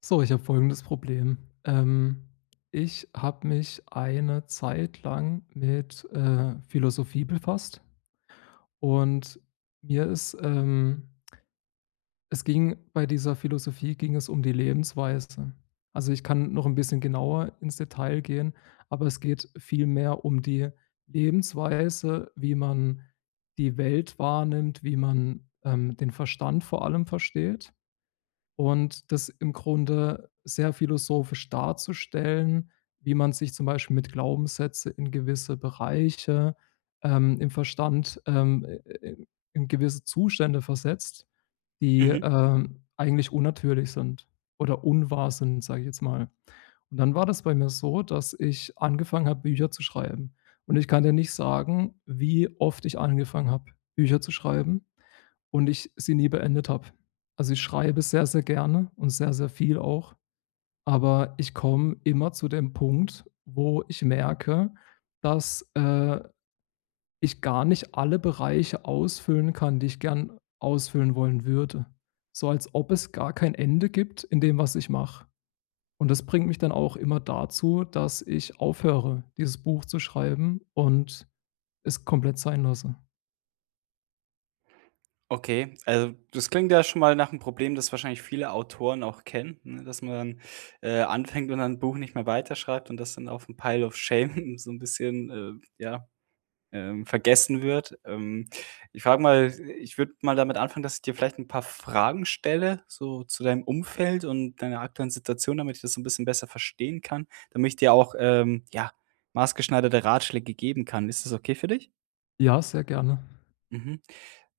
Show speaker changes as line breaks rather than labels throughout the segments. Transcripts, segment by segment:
So, ich habe folgendes Problem. Ähm, Ich habe mich eine Zeit lang mit Philosophie befasst und mir ist, ähm, es ging bei dieser Philosophie ging es um die Lebensweise. Also ich kann noch ein bisschen genauer ins Detail gehen, aber es geht vielmehr um die Lebensweise, wie man die Welt wahrnimmt, wie man den Verstand vor allem versteht und das im Grunde sehr philosophisch darzustellen, wie man sich zum Beispiel mit Glaubenssätze in gewisse Bereiche, ähm, im Verstand, ähm, äh, äh, in gewisse Zustände versetzt, die,
Mhm.
ähm, eigentlich unnatürlich sind oder unwahr sind, sage ich jetzt mal. Und dann war das bei mir so, dass ich angefangen habe, Bücher zu schreiben. Und ich kann dir nicht sagen, wie oft ich angefangen habe, Bücher zu schreiben. Und ich sie nie beendet habe. Also, ich schreibe sehr, sehr gerne und sehr, sehr viel auch, aber ich komme immer zu dem Punkt, wo ich merke, dass ich gar nicht alle Bereiche ausfüllen kann, die ich gern ausfüllen wollen würde. So als ob es gar kein Ende gibt in dem, was ich mache. Und das bringt mich dann auch immer dazu, dass ich aufhöre, dieses Buch zu schreiben und es komplett sein lasse.
Okay, also das klingt ja schon mal nach 'nem Problem, das wahrscheinlich viele Autoren auch kennen, ne, dass man dann, anfängt und dann 'n Buch nicht mehr weiterschreibt und das dann auf 'n Pile of Shame so 'n bisschen, ja, vergessen wird. Ich frage mal Ich würde mal damit anfangen, dass ich dir vielleicht 'n paar Fragen stelle, so zu deinem Umfeld und deiner aktuellen Situation, damit ich das so 'n bisschen besser verstehen kann, damit ich dir auch, ja, maßgeschneiderte Ratschläge geben kann. Ist das okay für dich?
Ja, sehr gerne.
Mhm.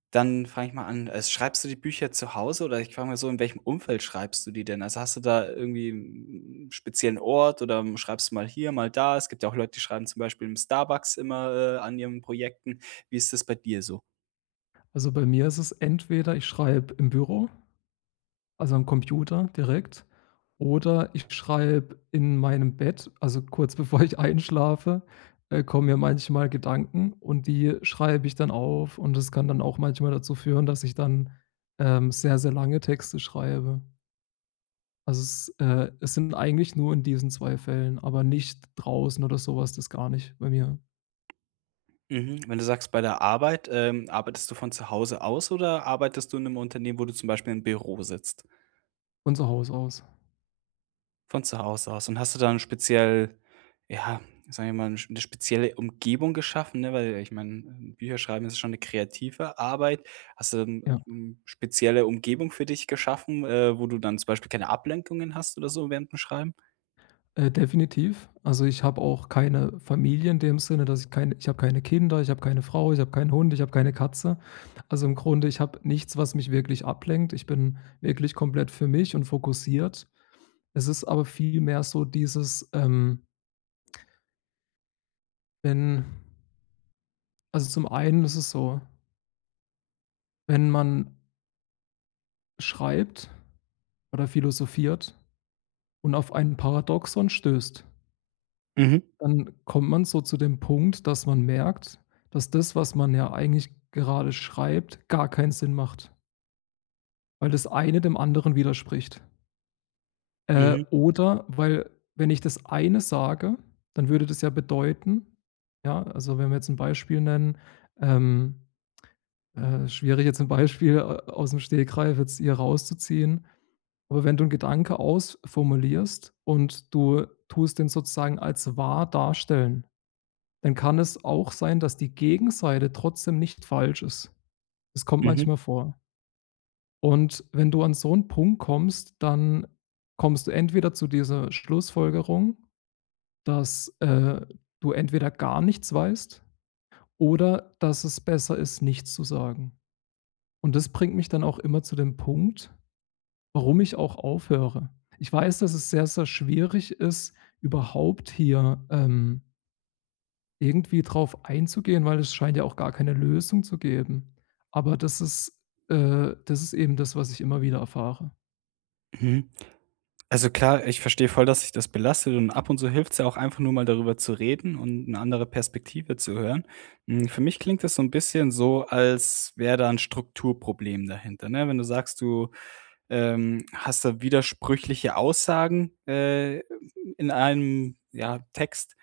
Dann fange ich mal an. Äh, schreibst du die Bücher zu Hause oder ich frage mal so, in welchem Umfeld schreibst du die denn? Also, hast du da irgendwie einen speziellen Ort oder schreibst du mal hier, mal da? Es gibt ja auch Leute, die schreiben zum Beispiel im Starbucks immer, an ihren Projekten. Wie ist das bei dir so?
Also bei mir ist es entweder, ich schreibe im Büro, also am Computer direkt, oder ich schreibe in meinem Bett, also kurz bevor ich einschlafe, kommen mir manchmal Gedanken und die schreibe ich dann auf, und das kann dann auch manchmal dazu führen, dass ich dann sehr, sehr lange Texte schreibe. Also es sind eigentlich nur in diesen 2 Fällen, aber nicht draußen oder sowas, das gar nicht bei mir,
Mhm. Wenn du sagst, bei der Arbeit, arbeitest du von zu Hause aus oder arbeitest du in einem Unternehmen, wo du zum Beispiel im Büro sitzt?
von zu Hause aus,
Von zu Hause aus. Und hast du dann speziell, ja, sagen wir mal, 'n 'ne spezielle Umgebung geschaffen, ne? Weil ich meine, Bücher schreiben ist schon 'ne kreative Arbeit. Hast du
ja.
spezielle Umgebung für dich geschaffen, wo du dann zum Beispiel keine Ablenkungen hast oder so während dem Schreiben?
Definitiv. Also, ich habe auch keine Familie in dem Sinne, dass ich keine Kinder, ich habe keine Frau, ich habe keinen Hund, ich habe keine Katze. Also, im Grunde, ich habe nichts, was mich wirklich ablenkt. Ich bin wirklich komplett für mich und fokussiert. Es ist aber vielmehr so dieses, wenn also, zum einen ist es so, wenn man schreibt oder philosophiert und auf ein Paradoxon stößt.
Mhm.
Dann kommt man so zu dem Punkt, dass man merkt, dass das, was man ja eigentlich gerade schreibt, gar keinen Sinn macht, weil das eine dem anderen widerspricht.
Mhm.
Oder weil, wenn ich das eine sage, dann würde das ja bedeuten, ja, also wenn wir jetzt ein Beispiel nennen, ähm, schwierig jetzt ein Beispiel aus dem Stegreif jetzt hier rauszuziehen, aber wenn du einen Gedanke ausformulierst und du tust den sozusagen als wahr darstellen, dann kann es auch sein, dass die Gegenseite trotzdem nicht falsch ist. Das kommt
Mhm.
manchmal vor. Und wenn du an so einen Punkt kommst, dann kommst du entweder zu dieser Schlussfolgerung, dass du entweder gar nichts weißt oder dass es besser ist, nichts zu sagen. Und das bringt mich dann auch immer zu dem Punkt, warum ich auch aufhöre. Ich weiß, dass es sehr, sehr schwierig ist, überhaupt hier, irgendwie drauf einzugehen, weil es scheint ja auch gar keine Lösung zu geben. Aber das ist eben das, was ich immer wieder erfahre.
Mhm. Also klar, ich verstehe voll, dass sich das belastet und ab und zu hilft es ja auch einfach nur mal darüber zu reden und eine andere Perspektive zu hören. Hm, für mich klingt das so ein bisschen so, als wäre da ein Strukturproblem dahinter, ne? Wenn du sagst, du hast da widersprüchliche Aussagen, in einem, ja, Text,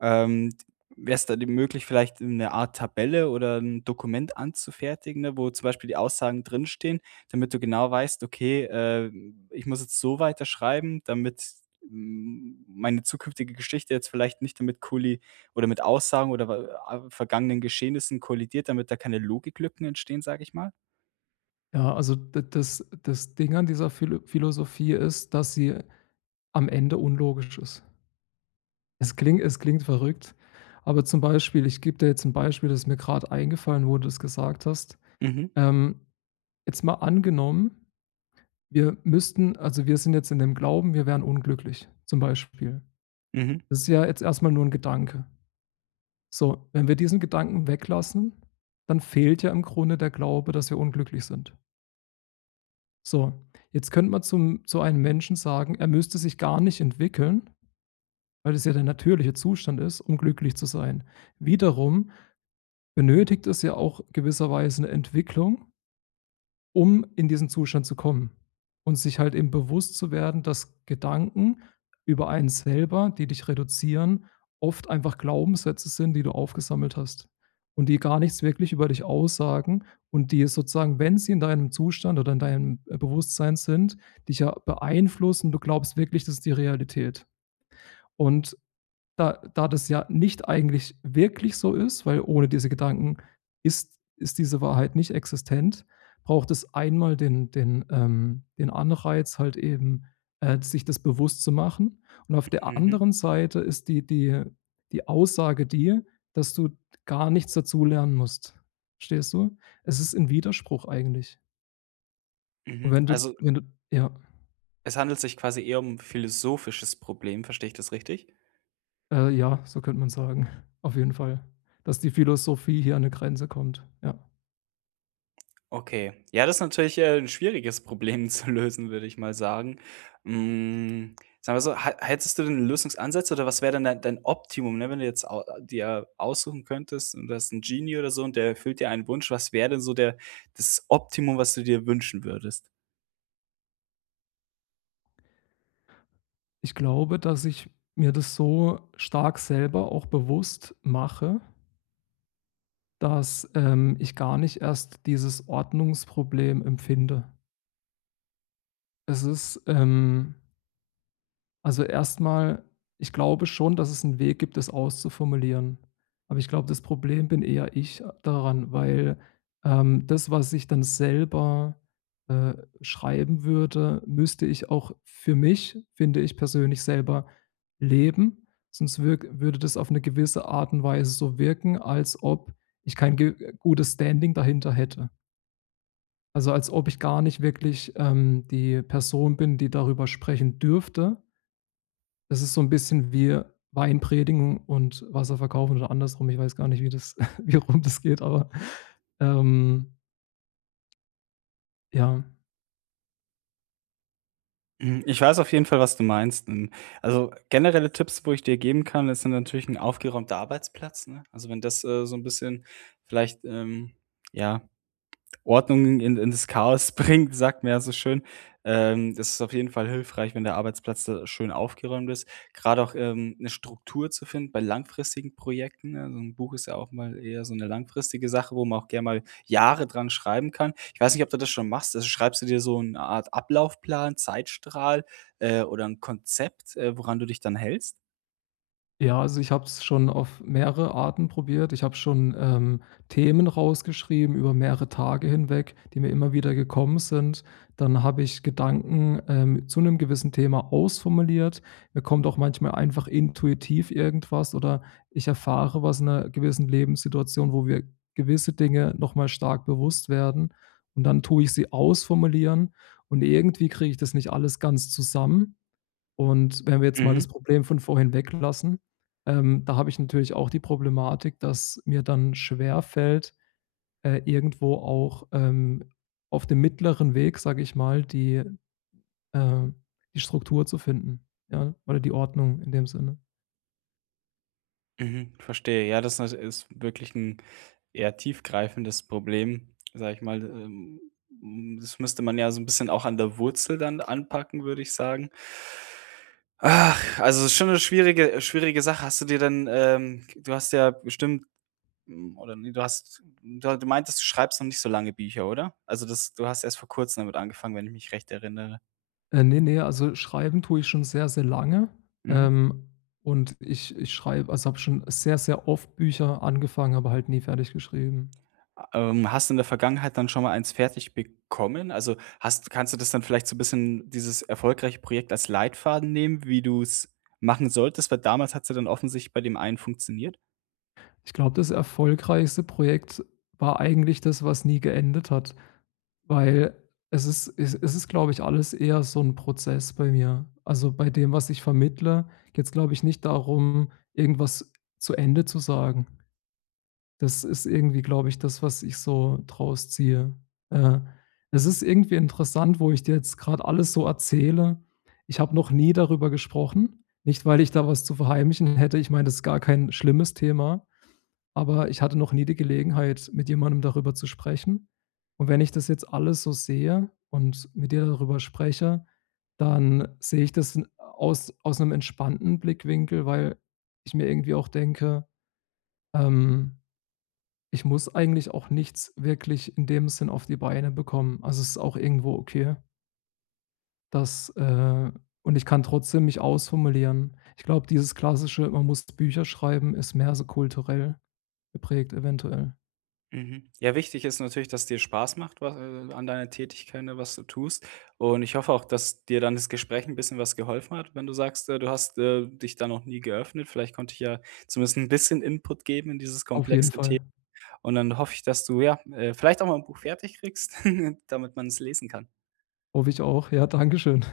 ähm, wäre es da dir möglich, vielleicht eine Art Tabelle oder ein Dokument anzufertigen, ne, wo zum Beispiel die Aussagen drinstehen, damit du genau weißt: „Okay, ich muss jetzt so weiterschreiben, damit, hm, meine zukünftige Geschichte jetzt vielleicht nicht damit kolli oder mit Aussagen oder wa vergangenen Geschehnissen kollidiert, damit da keine Logiklücken entstehen“, sage ich mal?
Ja, also d das das Ding an dieser Philosophie ist, dass sie am Ende unlogisch ist. Es klingt verrückt, aber zum Beispiel ich gebe dir jetzt ein Beispiel, das mir gerade eingefallen, wo du's gesagt hast.
Mhm,
Ähm, Jetzt mal angenommen, wir sind jetzt in dem Glauben, wir wären unglücklich, zum Beispiel.
mhm,
Das ist ja jetzt erst mal nur ein Gedanke. So, wenn wir diesen Gedanken weglassen, dann fehlt ja im Grunde der Glaube, dass wir unglücklich sind. So, jetzt könnte man zum zu einem Menschen sagen, er müsste sich gar nicht entwickeln, weil es ja der natürliche Zustand ist, um glücklich zu sein. Wiederum benötigt es ja auch gewisserweise eine Entwicklung, um in diesen Zustand zu kommen und sich halt eben bewusst zu werden, dass Gedanken über einen selber, die dich reduzieren, oft einfach Glaubenssätze sind, die du aufgesammelt hast und die gar nichts wirklich über dich aussagen und die sozusagen, wenn sie in deinem Zustand oder in deinem Bewusstsein sind, dich ja beeinflussen. Du glaubst wirklich, das ist die Realität. Und da das ja nicht eigentlich wirklich so ist, weil ohne diese Gedanken ist diese Wahrheit nicht existent, braucht es einmal den Anreiz halt eben, sich das bewusst zu machen. Und auf der
mhm,
anderen Seite ist die Aussage die, dass du gar nichts dazu lernen musst. Verstehst du? Es ist 'n Widerspruch eigentlich. Und
mhm.
wenn du
Also,
wenn du ja,
es handelt sich quasi eher um ein philosophisches Problem, verstehe ich das richtig?
ja, so könnte man sagen, auf jeden Fall, dass die Philosophie hier an eine Grenze kommt, ja.
Okay. Ja, das ist natürlich, 'n schwieriges Problem zu lösen, würde ich mal sagen. Hm, sagen wir so, hä hättest du denn Lösungsansätze oder was wäre denn dein Optimum, ne, wenn du jetzt au dir aussuchen könntest und das hast 'n Genie oder so und der erfüllt dir einen Wunsch, was wäre denn so der das Optimum, was du dir wünschen würdest?
Ich glaube, dass ich mir das so stark selber auch bewusst mache, dass ich gar nicht erst dieses Ordnungsproblem empfinde. Es ist, ähm Also, erstmal, ich glaube schon, dass es einen Weg gibt, das auszuformulieren. Aber ich glaube, das Problem bin eher ich daran, weil, das, was ich dann selber, äh, schreiben würde, müsste ich auch für mich, finde ich persönlich, selber leben. Sonst wirk würde das auf eine gewisse Art und Weise so wirken, als ob ich kein ge gutes Standing dahinter hätte. Also, als ob ich gar nicht wirklich, die Person bin, die darüber sprechen dürfte. Das ist so 'n bisschen wie Wein predigen und Wasser verkaufen oder andersrum. Ich weiß gar nicht, wie das wie rum das geht, aber, ähm, ja.
Hm, ich weiß auf jeden Fall, was du meinst. Hm, also, generelle Tipps, wo ich dir geben kann, ist dann natürlich ein aufgeräumter Arbeitsplatz, ne? Also, wenn das, so ein bisschen vielleicht, ja Ordnung in das Chaos bringt, sagt man ja so schön. Das ist auf jeden Fall hilfreich, wenn der Arbeitsplatz da schön aufgeräumt ist. Gerade auch, 'ne Struktur zu finden bei langfristigen Projekten, ne? So 'n Buch ist ja auch mal eher so eine langfristige Sache, wo man auch gerne mal Jahre dran schreiben kann. Ich weiß nicht, ob du das schon machst. Also, schreibst du dir so eine Art Ablaufplan, Zeitstrahl, oder ein Konzept, woran du dich dann hältst?
Ja, also ich habe es schon auf mehrere Arten probiert. Ich habe schon, Themen rausgeschrieben über mehrere Tage hinweg, die mir immer wieder gekommen sind. Dann habe ich Gedanken zu einem gewissen Thema ausformuliert. Mir kommt auch manchmal einfach intuitiv irgendwas, oder ich erfahre was in einer gewissen Lebenssituation, wo mir gewisse Dinge noch mal stark bewusst werden, und dann tue ich sie ausformulieren und irgendwie kriege ich das nicht alles ganz zusammen. Und wenn wir jetzt mal
Mhm.
das Problem von vorhin weglassen, da habe ich natürlich auch die Problematik, dass mir dann schwerfällt, irgendwo auch, auf dem mittleren Weg, sage ich mal, äh die Struktur zu finden, ja, oder die Ordnung in dem Sinne.
Mhm, verstehe. Ja, das ist wirklich ein eher tiefgreifendes Problem, sage ich mal. Hm, das müsste man ja so ein bisschen auch an der Wurzel dann anpacken, würde ich sagen. Ach, also, es ist schon eine schwierige Sache. Hast du dir dann Du hast ja bestimmt, hm, oder ne, du meintest, du schreibst noch nicht so lange Bücher, oder? Also, das du hast erst vor Kurzem damit angefangen, wenn ich mich recht erinnere.
Ne, ne, also schreiben tue ich schon sehr, sehr lange,
Mhm.
ähm, und ich ich schreibe also habe schon sehr, sehr oft Bücher angefangen, aber halt nie fertig geschrieben.
Hast du in der Vergangenheit dann schon mal eins fertig bekommen? Also, hast kannst du das dann vielleicht so ein bisschen dieses erfolgreiche Projekt als Leitfaden nehmen, wie du es machen solltest? Weil damals hat's ja dann offensichtlich bei dem einen funktioniert.
Ich glaube, das erfolgreichste Projekt war eigentlich das, was nie geendet hat, weil es ist, glaube ich, alles eher so ein Prozess bei mir. Also, bei dem, was ich vermittle, geht es, glaube ich, nicht darum, irgendwas zu Ende zu sagen. Das ist irgendwie, glaube ich, das, was ich so draus ziehe. Äh, Es ist irgendwie interessant, wo ich dir jetzt gerade alles so erzähle. Ich habe noch nie darüber gesprochen, nicht weil ich da was zu verheimlichen hätte. Ich meine, das ist gar kein schlimmes Thema, aber ich hatte noch nie die Gelegenheit, mit jemandem darüber zu sprechen. Und wenn ich das jetzt alles so sehe und mit dir darüber spreche, dann sehe ich das 'n aus aus einem entspannten Blickwinkel, weil ich mir irgendwie auch denke, ähm, ich muss eigentlich auch nichts wirklich in dem Sinn auf die Beine bekommen. Also, es ist auch irgendwo okay, dass und ich kann trotzdem mich ausformulieren. Ich glaube, dieses klassische, man muss Bücher schreiben, ist mehr so kulturell geprägt eventuell.
Mhm. Ja, wichtig ist natürlich, dass dir Spaß macht, wa an deiner Tätigkeit, ne, was du tust. Und ich hoffe auch, dass dir dann das Gespräch ein bisschen was geholfen hat, wenn du sagst, du hast, dich da noch nie geöffnet. Vielleicht konnte ich ja zumindest ein bisschen Input geben in dieses
Auf jeden
komplexe Thema.
Fall.
Und dann hoffe ich, dass du, ja, vielleicht auch mal ein Buch fertig kriegst, damit man es lesen kann.
Hoffe ich auch. Ja, danke schön.